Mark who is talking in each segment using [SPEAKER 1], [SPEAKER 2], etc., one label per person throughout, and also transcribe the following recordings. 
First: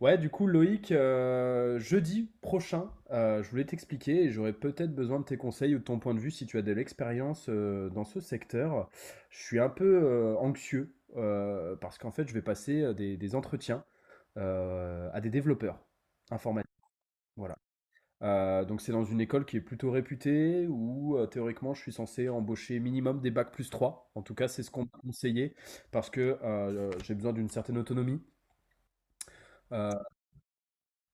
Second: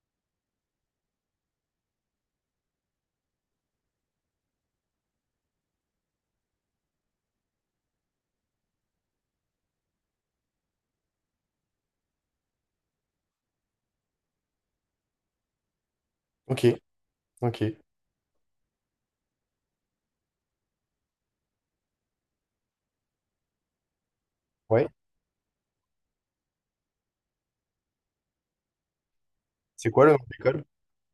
[SPEAKER 1] Ouais, du coup, Loïc, jeudi prochain, je voulais t'expliquer et j'aurais peut-être besoin de tes conseils ou de ton point de vue si tu as de l'expérience dans ce secteur. Je suis un peu anxieux parce qu'en fait, je vais passer des entretiens à des développeurs
[SPEAKER 2] Ok,
[SPEAKER 1] informatiques. Voilà.
[SPEAKER 2] ok.
[SPEAKER 1] Donc, c'est dans une école qui est plutôt réputée où théoriquement, je suis censé embaucher minimum des bacs plus 3. En tout cas, c'est ce qu'on
[SPEAKER 2] Ouais.
[SPEAKER 1] m'a conseillé parce que j'ai besoin d'une certaine autonomie.
[SPEAKER 2] C'est
[SPEAKER 1] Euh,
[SPEAKER 2] quoi le nom de l'école?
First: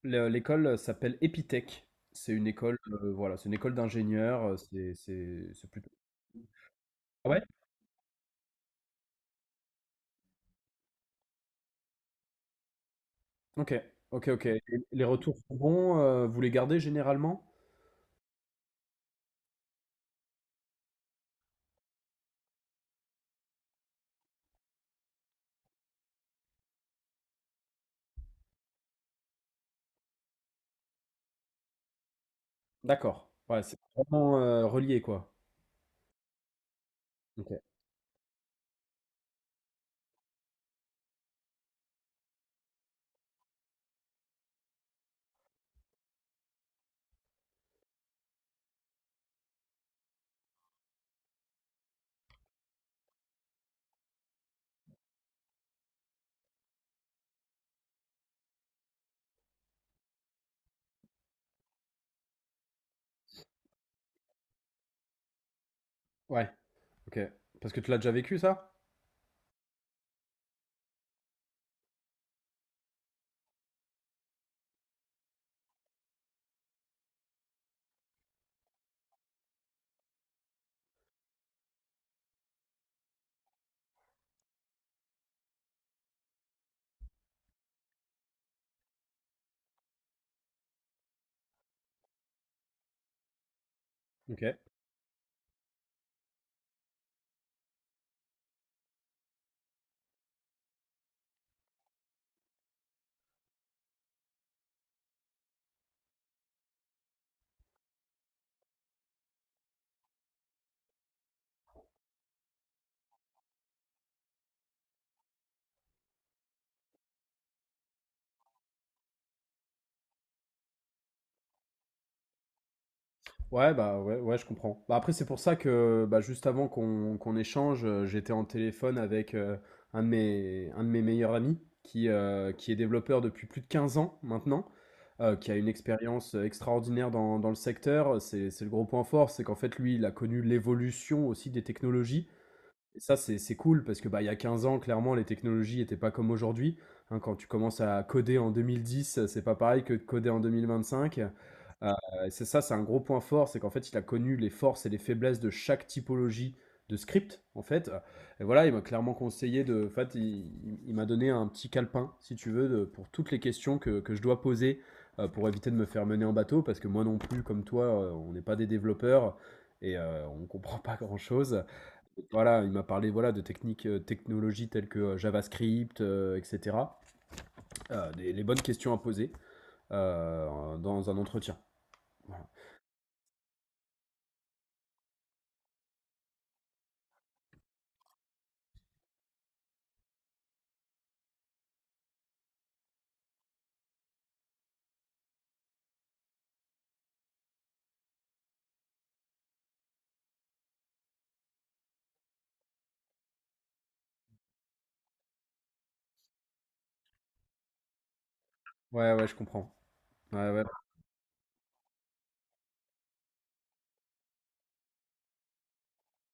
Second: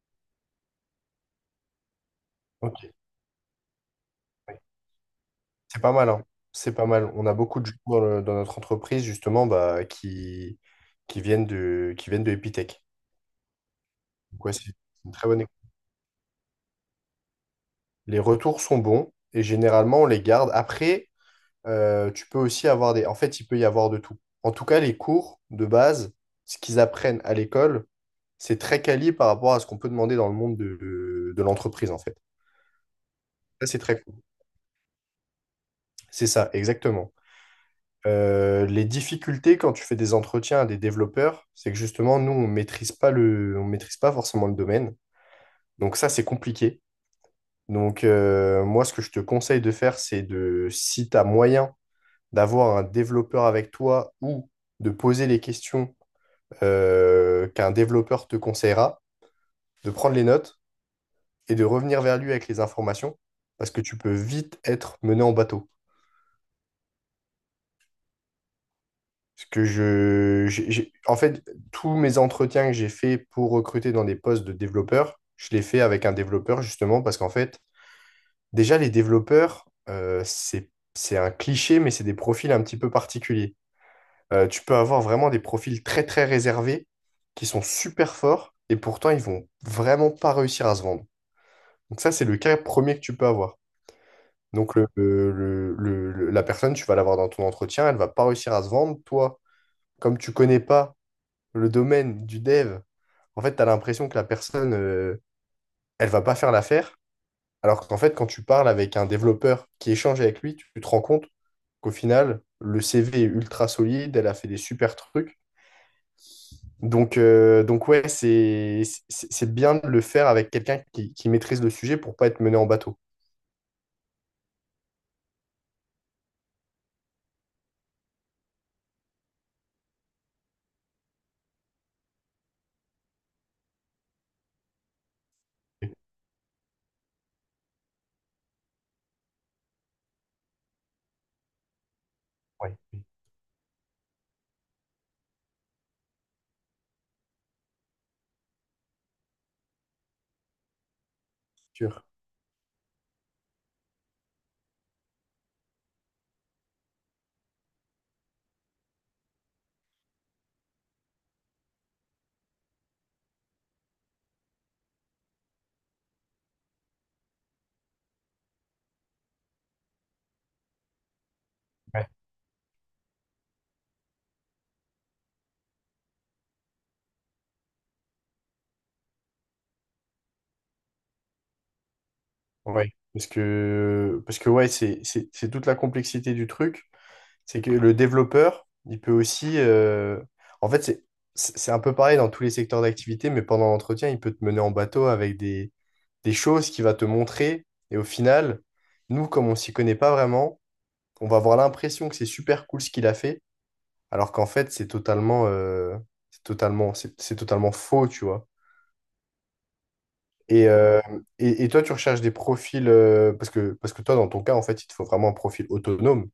[SPEAKER 1] L'école s'appelle Epitech. C'est une
[SPEAKER 2] Ok,
[SPEAKER 1] école, voilà, c'est une école d'ingénieurs.
[SPEAKER 2] ouais.
[SPEAKER 1] C'est, c'est, c'est
[SPEAKER 2] C'est
[SPEAKER 1] plutôt.
[SPEAKER 2] pas mal, hein. C'est pas mal. On
[SPEAKER 1] Ah
[SPEAKER 2] a
[SPEAKER 1] ouais?
[SPEAKER 2] beaucoup de gens dans, dans notre entreprise, justement, bah, qui viennent de Epitech.
[SPEAKER 1] Ok, ok,
[SPEAKER 2] Donc,
[SPEAKER 1] ok.
[SPEAKER 2] ouais,
[SPEAKER 1] Et
[SPEAKER 2] c'est
[SPEAKER 1] les
[SPEAKER 2] une très
[SPEAKER 1] retours
[SPEAKER 2] bonne école.
[SPEAKER 1] sont bons. Vous les gardez généralement?
[SPEAKER 2] Les retours sont bons et généralement, on les garde. Après, tu peux aussi avoir des... En fait, il peut y avoir de tout. En tout cas, les cours de base, ce qu'ils apprennent à l'école, c'est très quali par rapport à ce qu'on peut demander dans le monde de l'entreprise, en fait.
[SPEAKER 1] D'accord. Ouais,
[SPEAKER 2] Ça,
[SPEAKER 1] c'est
[SPEAKER 2] c'est très cool.
[SPEAKER 1] vraiment relié, quoi.
[SPEAKER 2] C'est ça, exactement.
[SPEAKER 1] Ok.
[SPEAKER 2] Les difficultés quand tu fais des entretiens à des développeurs, c'est que justement, nous, on maîtrise pas le, on maîtrise pas forcément le domaine. Donc ça, c'est compliqué. Donc moi, ce que je te conseille de faire, c'est de, si tu as moyen d'avoir un développeur avec toi ou de poser les questions qu'un développeur te conseillera, de prendre les notes et de revenir vers lui avec les informations, parce que tu peux vite être mené en bateau.
[SPEAKER 1] Ouais. Ok. Parce que tu l'as déjà vécu, ça?
[SPEAKER 2] Parce que en fait, tous mes entretiens que j'ai fait pour recruter dans des postes de développeurs, je les fais avec un développeur justement parce qu'en fait, déjà les développeurs, c'est un cliché, mais c'est des profils un petit peu particuliers. Tu peux avoir vraiment des profils très très réservés qui sont super forts et pourtant ils vont vraiment pas réussir à se vendre. Donc ça, c'est le cas premier que tu peux avoir.
[SPEAKER 1] Ok.
[SPEAKER 2] Donc la personne, tu vas l'avoir dans ton entretien, elle va pas réussir à se vendre. Toi, comme tu connais pas le domaine du dev, en fait, tu as l'impression que la personne, elle va pas faire l'affaire. Alors qu'en fait, quand tu parles avec un développeur qui échange avec lui, tu te rends compte qu'au final, le CV est ultra solide, elle a fait des super trucs. Donc, donc ouais, c'est c'est bien de le faire avec quelqu'un qui maîtrise le sujet pour pas être mené en bateau.
[SPEAKER 1] Ouais, bah ouais, ouais, je comprends. Bah, après, c'est pour ça que bah, juste avant qu'on échange, j'étais en téléphone avec un de mes meilleurs amis qui est développeur depuis plus de 15 ans maintenant, qui a une expérience extraordinaire dans le secteur. C'est le gros point fort, c'est qu'en fait, lui, il a connu l'évolution aussi des technologies.
[SPEAKER 2] Ouais,
[SPEAKER 1] Et
[SPEAKER 2] oui,
[SPEAKER 1] ça, c'est cool parce que, bah, il y a 15 ans, clairement, les technologies n'étaient pas comme aujourd'hui, hein. Quand tu commences à coder en 2010, c'est pas pareil que de coder en 2025. Heu,
[SPEAKER 2] sûr.
[SPEAKER 1] c'est un gros point fort, c'est qu'en fait, il a connu les forces et les faiblesses de chaque typologie de script, en fait. Et voilà, il m'a clairement conseillé de en fait, il m'a donné un petit calepin, si tu veux, de pour toutes les questions que je dois poser, pour éviter de me faire mener en bateau. Parce que moi non plus, comme toi, on n'est pas des développeurs et on ne comprend pas grand-chose.
[SPEAKER 2] Ouais.
[SPEAKER 1] Voilà, il m'a parlé, voilà, de techniques, technologies telles que, JavaScript, et cetera. Des les bonnes questions à poser, dans un entretien. Voilà.
[SPEAKER 2] Ouais. Parce que ouais, c'est toute la complexité du truc. C'est que le développeur, il peut aussi, en fait, c'est c'est un peu pareil dans tous les secteurs d'activité, mais pendant l'entretien, il peut te mener en bateau avec des choses qu'il va te montrer. Et au final, nous, comme on s'y connaît pas vraiment, on va avoir l'impression que c'est super cool ce qu'il a fait, alors qu'en fait, c'est totalement faux, tu vois.
[SPEAKER 1] Ouais, ouais, je comprends. Ouais, ouais.
[SPEAKER 2] Et, euh, et toi, tu recherches des profils, parce que toi, dans ton cas, en fait, il te faut vraiment un profil autonome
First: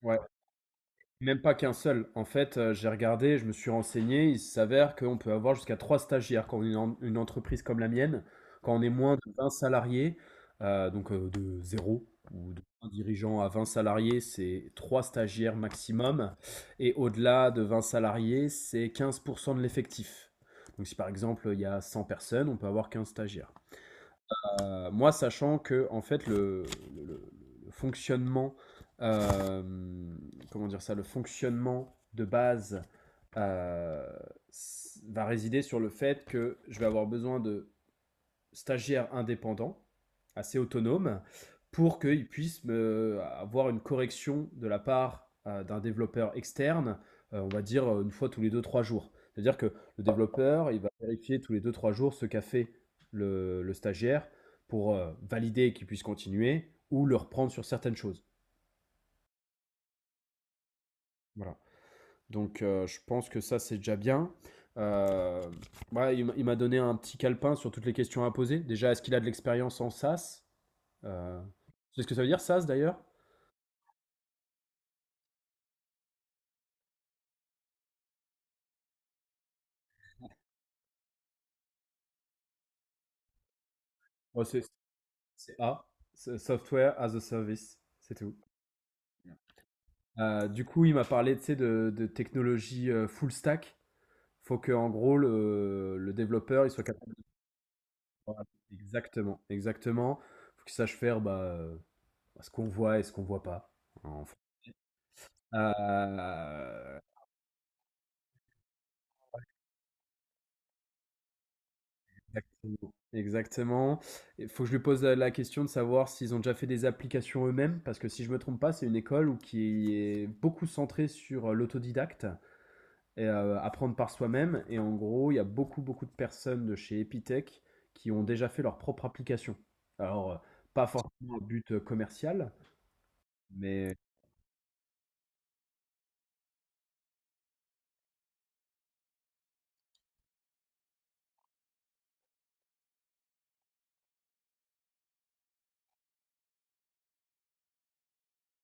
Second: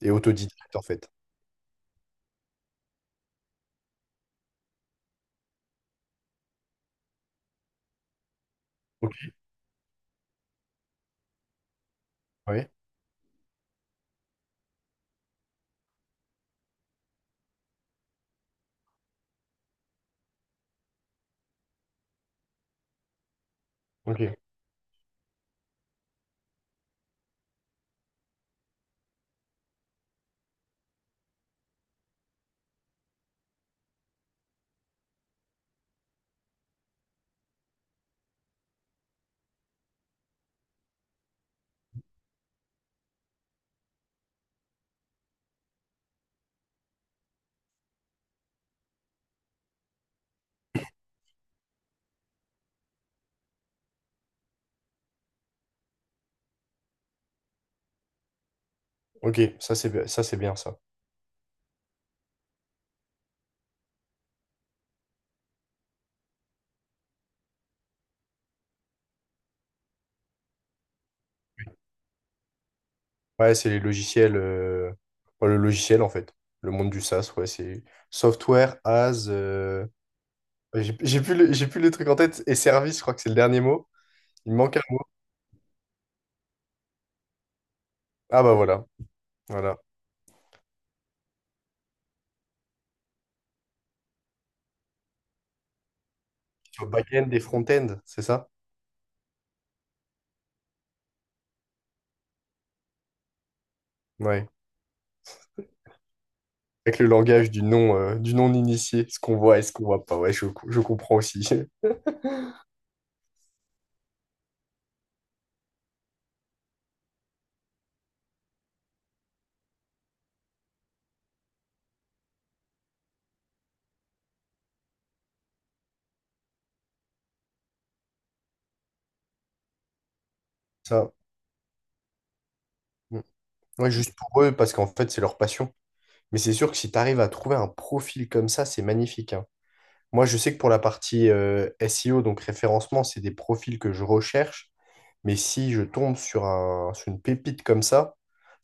[SPEAKER 2] et
[SPEAKER 1] Ouais.
[SPEAKER 2] autodidacte, en fait.
[SPEAKER 1] Même pas qu'un seul. En fait, j'ai regardé, je me suis renseigné. Il s'avère qu'on peut avoir jusqu'à 3 stagiaires quand on est une en une entreprise comme la mienne, quand on est
[SPEAKER 2] Ok.
[SPEAKER 1] moins de 20 salariés, donc de zéro ou de
[SPEAKER 2] Oui.
[SPEAKER 1] un dirigeant à 20 salariés, c'est 3 stagiaires maximum et au-delà de 20 salariés, c'est 15% de l'effectif. Donc si par exemple, il y a 100 personnes, on peut avoir 15 stagiaires.
[SPEAKER 2] Ok.
[SPEAKER 1] Moi, sachant que en fait le, le- le- fonctionnement, euh, comment dire ça, le fonctionnement de base euh, va résider sur le fait que je vais avoir besoin de stagiaire indépendant, assez autonome, pour qu'il puisse avoir une correction de la part d'un développeur externe, on va dire une fois tous les deux trois jours. C'est-à-dire que le développeur, il va vérifier tous les deux trois jours ce qu'a fait le stagiaire pour valider qu'il puisse continuer ou le reprendre sur certaines choses.
[SPEAKER 2] Ok, ça c'est bien ça.
[SPEAKER 1] Voilà. Donc je pense que ça, c'est déjà bien. Euh, ouais, il m'a donné un petit calepin sur toutes les questions à poser. Déjà, est-ce qu'il a de l'expérience en SaaS? Euh, c'est ce que ça veut dire, SaaS d'ailleurs?
[SPEAKER 2] Ouais, c'est les logiciels, enfin, le logiciel en fait, le monde du SaaS, ouais, c'est software as, j'ai plus le, j'ai plus le truc en tête et service, je crois que c'est le dernier mot.
[SPEAKER 1] Ouais,
[SPEAKER 2] Il me manque un mot.
[SPEAKER 1] C'est A, c'est Software as a Service, c'est tout.
[SPEAKER 2] Ah bah voilà, voilà.
[SPEAKER 1] Du coup, il m'a parlé tu sais, de technologie full stack. Faut que, en gros, le développeur il soit
[SPEAKER 2] Sur
[SPEAKER 1] capable de
[SPEAKER 2] back-end et front-end, c'est
[SPEAKER 1] voir.
[SPEAKER 2] ça?
[SPEAKER 1] Exactement, exactement. Faut qu'il sache faire bah, ce qu'on voit et ce qu'on voit pas, en fait.
[SPEAKER 2] Ouais.
[SPEAKER 1] Euh,
[SPEAKER 2] Avec le langage du non initié, ce qu'on voit et ce qu'on voit pas. Ouais, je comprends aussi
[SPEAKER 1] Exactement. Exactement. Il faut que je lui pose la question de savoir s'ils ont déjà fait des applications eux-mêmes, parce que si je me trompe pas, c'est une école où qui est beaucoup centrée sur l'autodidacte et apprendre par soi-même. Et en gros, il y a beaucoup, beaucoup de personnes de chez Epitech qui ont déjà fait leur propre application. Alors, pas
[SPEAKER 2] ça.
[SPEAKER 1] forcément à but commercial,
[SPEAKER 2] Mm. Ouais,
[SPEAKER 1] mais.
[SPEAKER 2] juste pour eux parce qu'en fait c'est leur passion. Mais c'est sûr que si tu arrives à trouver un profil comme ça, c'est magnifique, hein. Moi, je sais que pour la partie SEO, donc référencement, c'est des profils que je recherche. Mais si je tombe sur une pépite comme ça,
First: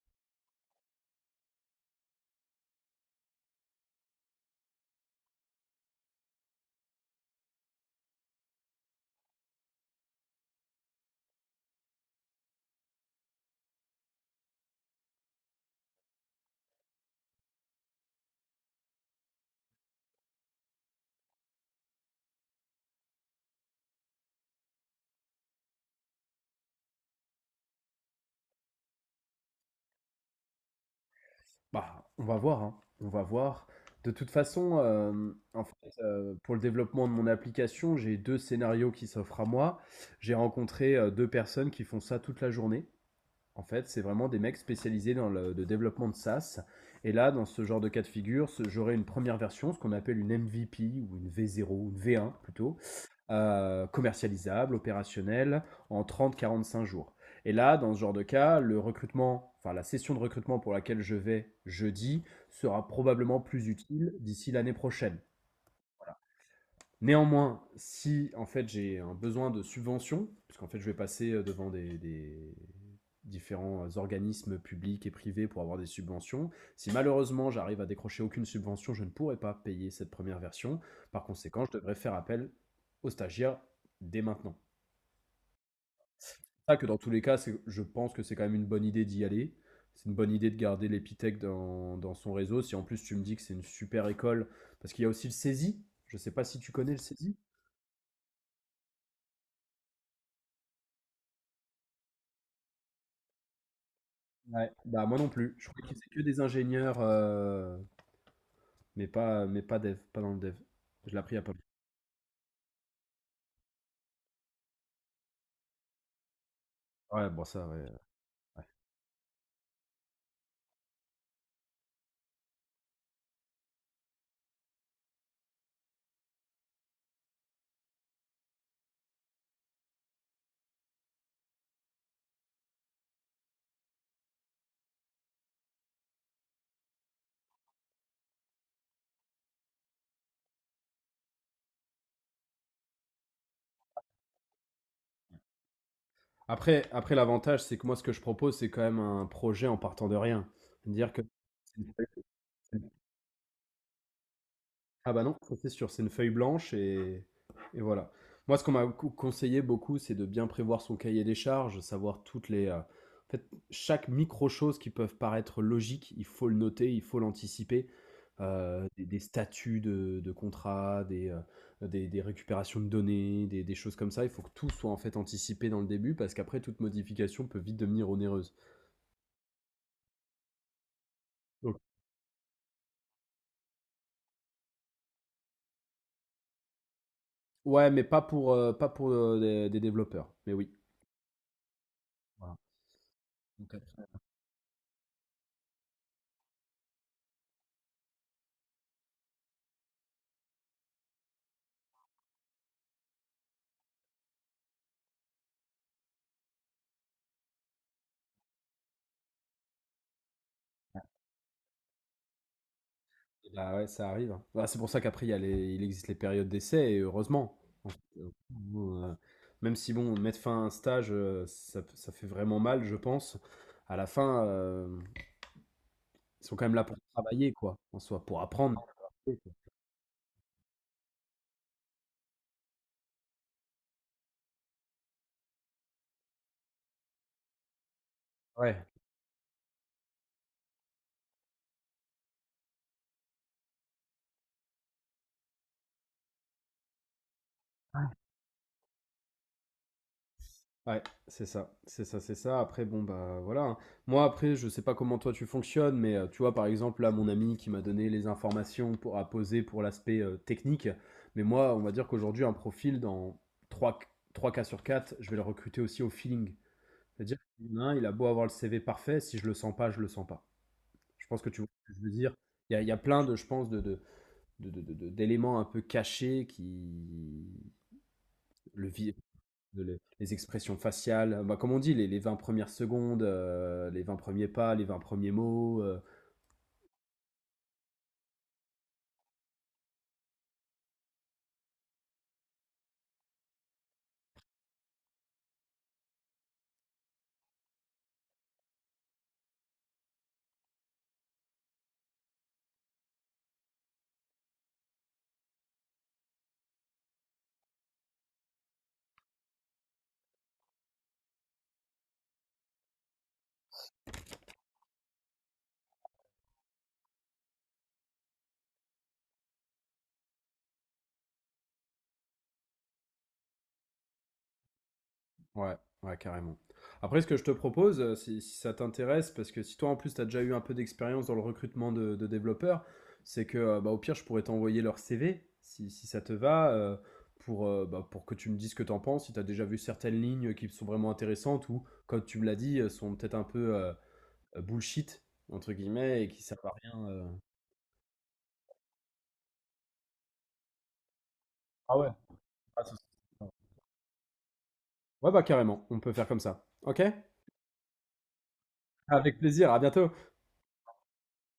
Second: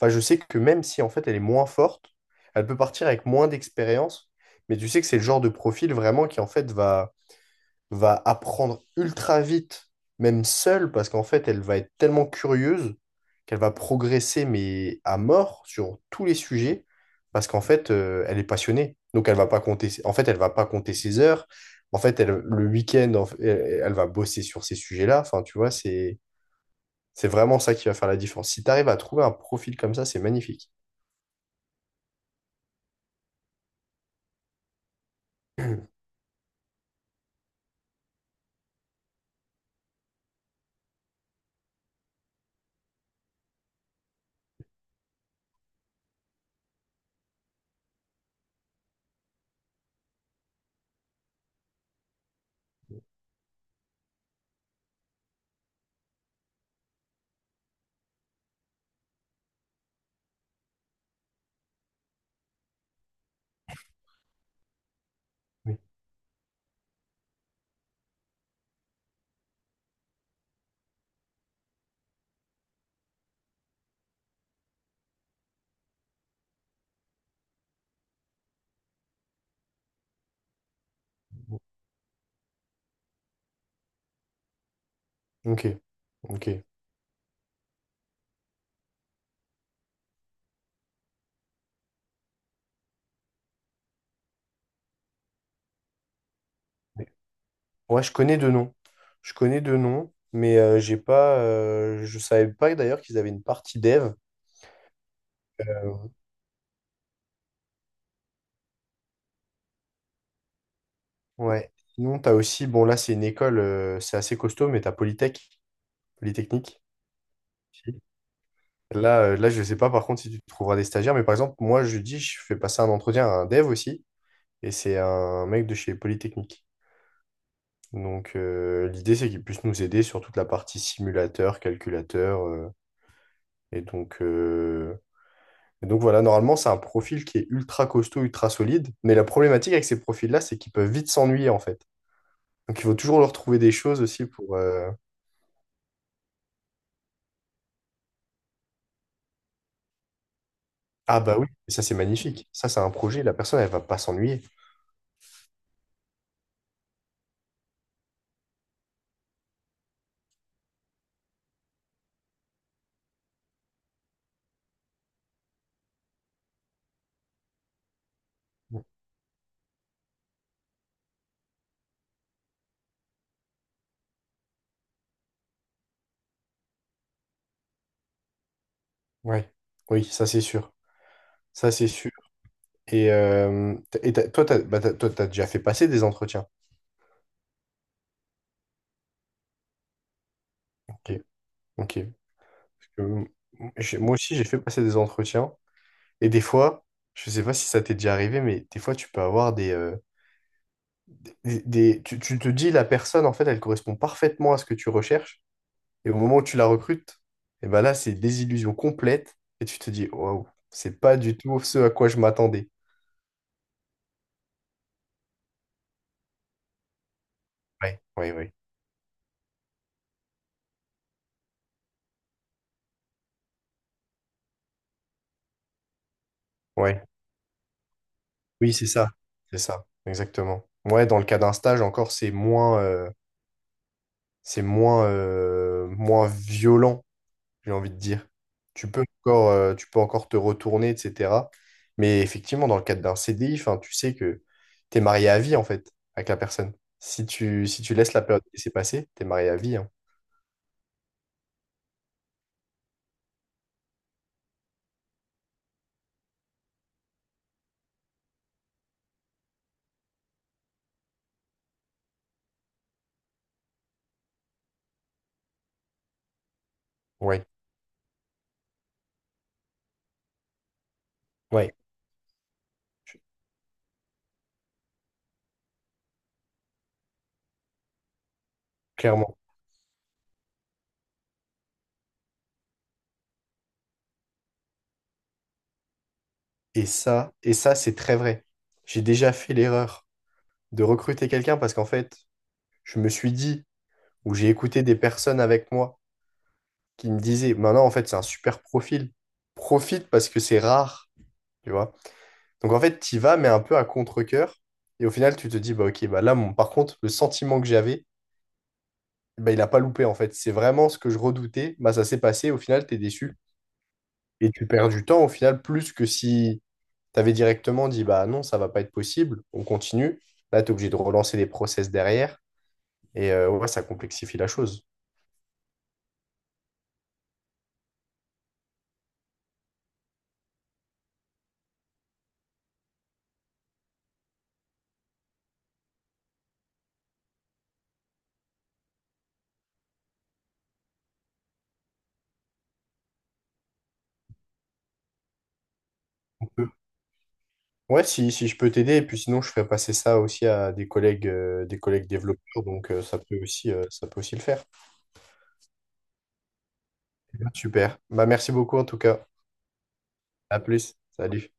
[SPEAKER 2] enfin, je sais que même si en fait elle est moins forte, elle peut partir avec moins d'expérience. Mais tu sais que c'est le genre de profil vraiment qui en fait va apprendre ultra vite, même seule, parce qu'en fait, elle va être tellement curieuse qu'elle va progresser, mais à mort, sur tous les sujets, parce qu'en fait, elle est passionnée. Donc, elle va pas compter, en fait, elle va pas compter ses heures. En fait, elle, le week-end, en fait, elle, elle va bosser sur ces sujets-là. Enfin, tu vois, c'est vraiment ça qui va faire la différence. Si tu arrives à trouver un profil comme ça, c'est magnifique.
[SPEAKER 1] Bah, on va voir, hein. On va voir. De toute façon, en fait, pour le développement de mon application, j'ai 2 scénarios qui s'offrent à moi. J'ai rencontré, 2 personnes qui font ça toute la journée. En fait, c'est vraiment des mecs spécialisés dans le développement de SaaS et là, dans ce genre de cas de figure, ce j'aurai une première version, ce qu'on appelle une MVP ou une V0 ou une V1 plutôt, commercialisable, opérationnel, en trente, quarante, cinq jours. Et là, dans ce genre de cas, le recrutement, enfin la session de recrutement pour laquelle je vais jeudi sera probablement plus utile d'ici l'année prochaine.
[SPEAKER 2] Oui.
[SPEAKER 1] Néanmoins, si en fait j'ai un besoin de subvention, puisqu'en fait je vais passer devant des différents organismes publics et privés pour avoir des subventions, si malheureusement j'arrive à décrocher aucune subvention, je ne pourrai pas payer cette première version. Par conséquent, je devrais faire appel aux stagiaires dès maintenant.
[SPEAKER 2] Ok, ok.
[SPEAKER 1] Ça que dans tous les cas, je pense que c'est quand même une bonne idée d'y aller. C'est une bonne idée de garder l'Épithèque dans son réseau. Si en plus tu me dis que c'est une super école, parce qu'il y a aussi le saisi. Je sais pas si tu connais le saisi.
[SPEAKER 2] Ouais, je connais deux noms. Je connais deux noms, mais j'ai pas, je savais pas d'ailleurs qu'ils avaient une partie dev.
[SPEAKER 1] Ouais. Bah moi non plus. Je crois que c'est
[SPEAKER 2] Euh,
[SPEAKER 1] que des ingénieurs, mais pas dev, pas dans le dev. Je l'ai appris à pas.
[SPEAKER 2] ouais. Sinon, t'as aussi, bon là c'est une école, c'est assez costaud, mais t'as Polytech, Polytechnique.
[SPEAKER 1] Ouais, bon ça. Ouais.
[SPEAKER 2] Si. Là, je sais pas par contre si tu trouveras des stagiaires, mais par exemple, je fais passer un entretien à un dev aussi, et c'est un mec de chez Polytechnique. Donc l'idée c'est qu'il puisse nous aider sur toute la partie simulateur, calculateur, et donc euh, Et donc voilà, normalement, c'est un profil qui est ultra costaud, ultra solide. Mais la problématique avec ces profils-là, c'est qu'ils peuvent vite s'ennuyer, en fait. Donc il faut toujours leur trouver des choses aussi pour...
[SPEAKER 1] Après l'avantage, c'est que moi ce que je propose, c'est quand même un projet en partant de rien. Dire
[SPEAKER 2] Ah
[SPEAKER 1] que.
[SPEAKER 2] bah oui, ça c'est magnifique. Ça, c'est un projet, la personne, elle va pas s'ennuyer.
[SPEAKER 1] Ah bah non, ça, c'est sûr, c'est une feuille blanche et voilà. Moi, ce qu'on m'a conseillé beaucoup, c'est de bien prévoir son cahier des charges, savoir toutes les... en fait, chaque micro-chose qui peuvent paraître logique, il faut le noter, il faut l'anticiper. Des statuts de contrat, des, des récupérations de données, des choses comme ça. Il faut que tout soit en fait anticipé dans le début parce qu'après, toute modification peut vite devenir onéreuse.
[SPEAKER 2] Ouais. Oui, ça c'est sûr. Ça
[SPEAKER 1] Donc,
[SPEAKER 2] c'est sûr. Et, t- et t'as- toi, t'as, bah, t'as- Toi, t'as déjà fait passer des entretiens.
[SPEAKER 1] ouais, mais pas pour, pas pour des développeurs. Mais oui.
[SPEAKER 2] Ok, ok. Parce
[SPEAKER 1] Voilà.
[SPEAKER 2] que, moi aussi, j'ai fait passer des entretiens. Et des fois, je sais pas si ça t'est déjà arrivé, mais des fois, tu peux avoir des... tu te dis, la personne, en fait, elle correspond parfaitement à ce que tu recherches. Et au moment où tu la recrutes, et ben là, c'est désillusion complète. Et tu te dis, waouh, c'est pas du tout ce à quoi je m'attendais.
[SPEAKER 1] Et bah, ouais, ça arrive, hein. Bah, c'est pour ça qu'après il existe les périodes d'essai et heureusement. En fait,
[SPEAKER 2] Ouais, ouais, ouais.
[SPEAKER 1] nous, même si bon, mettre fin à un stage, ça fait vraiment mal, je pense. À la fin, ils sont quand même là pour
[SPEAKER 2] Ouais.
[SPEAKER 1] travailler quoi, en soi, pour
[SPEAKER 2] Oui,
[SPEAKER 1] apprendre.
[SPEAKER 2] c'est ça. C'est ça, exactement. Ouais, dans le cas d'un stage, encore, c'est moins, moins violent, j'ai envie de dire.
[SPEAKER 1] Ouais.
[SPEAKER 2] Tu peux encore te retourner, etc. Mais effectivement, dans le cadre d'un CDI, enfin, tu sais que tu es marié à vie, en fait, avec la personne. Si si tu laisses la période qui s'est tu es marié à vie, hein.
[SPEAKER 1] Ouais, c'est ça, c'est ça, c'est ça. Après, bon, bah voilà, hein. Moi, après, je sais pas comment toi tu fonctionnes, mais tu vois, par exemple, là, mon ami qui m'a donné les informations pour, à poser pour l'aspect technique, mais moi, on va dire qu'aujourd'hui, un profil dans 3 trois cas sur 4, je vais le recruter aussi au feeling. C'est-à-dire
[SPEAKER 2] Ouais,
[SPEAKER 1] qu'il y en a un, il a beau avoir le CV parfait, si je le sens pas, je le sens pas. Je pense que tu vois
[SPEAKER 2] ouais,
[SPEAKER 1] ce que je veux dire. Il y a plein de, je pense, d'éléments un peu cachés qui. Le, vi-
[SPEAKER 2] clairement.
[SPEAKER 1] de les expressions faciales, bah, comme on dit, les 20 premières secondes, les 20 premiers pas, les 20 premiers mots,
[SPEAKER 2] Et ça, c'est très vrai. J'ai déjà fait l'erreur de recruter quelqu'un parce qu'en fait, je me suis dit, ou j'ai écouté des personnes avec moi qui me disaient, maintenant, en fait, c'est un super profil. Profite parce que c'est rare, tu vois. Donc en fait, tu y vas, mais un peu à contre-cœur. Et au final, tu te dis, bah ok, bah là, mon... par contre, le sentiment que j'avais, bah, il n'a pas loupé en fait. C'est vraiment ce que je redoutais. Bah, ça s'est passé, au final, tu es déçu. Et tu perds du temps au final, plus que si tu avais directement dit, bah non, ça va pas être possible, on continue. Là, tu es obligé de relancer des process derrière. Ouais, ça complexifie la chose.
[SPEAKER 1] ouais, ouais, carrément. Après ce que je te propose, si ça t'intéresse, parce que si toi en plus tu as déjà eu un peu d'expérience dans le recrutement de développeurs, c'est que, bah, au pire je pourrais t'envoyer leur CV, si ça te va, pour, bah, pour que tu me dises ce que tu en penses, si tu as déjà vu certaines lignes qui sont vraiment intéressantes ou comme tu me l'as dit, sont peut-être un peu, «bullshit» entre guillemets et qui servent à rien.
[SPEAKER 2] Ouais, si, si je peux t'aider, et puis sinon je ferai passer ça aussi à des
[SPEAKER 1] Ah ouais?
[SPEAKER 2] collègues développeurs,
[SPEAKER 1] Ah
[SPEAKER 2] donc
[SPEAKER 1] ça,
[SPEAKER 2] ça peut aussi le faire.
[SPEAKER 1] ouais, bah carrément, on peut faire comme ça. Ok?
[SPEAKER 2] Super. Bah, merci beaucoup en tout cas.
[SPEAKER 1] Avec plaisir, à bientôt.
[SPEAKER 2] À plus. Salut.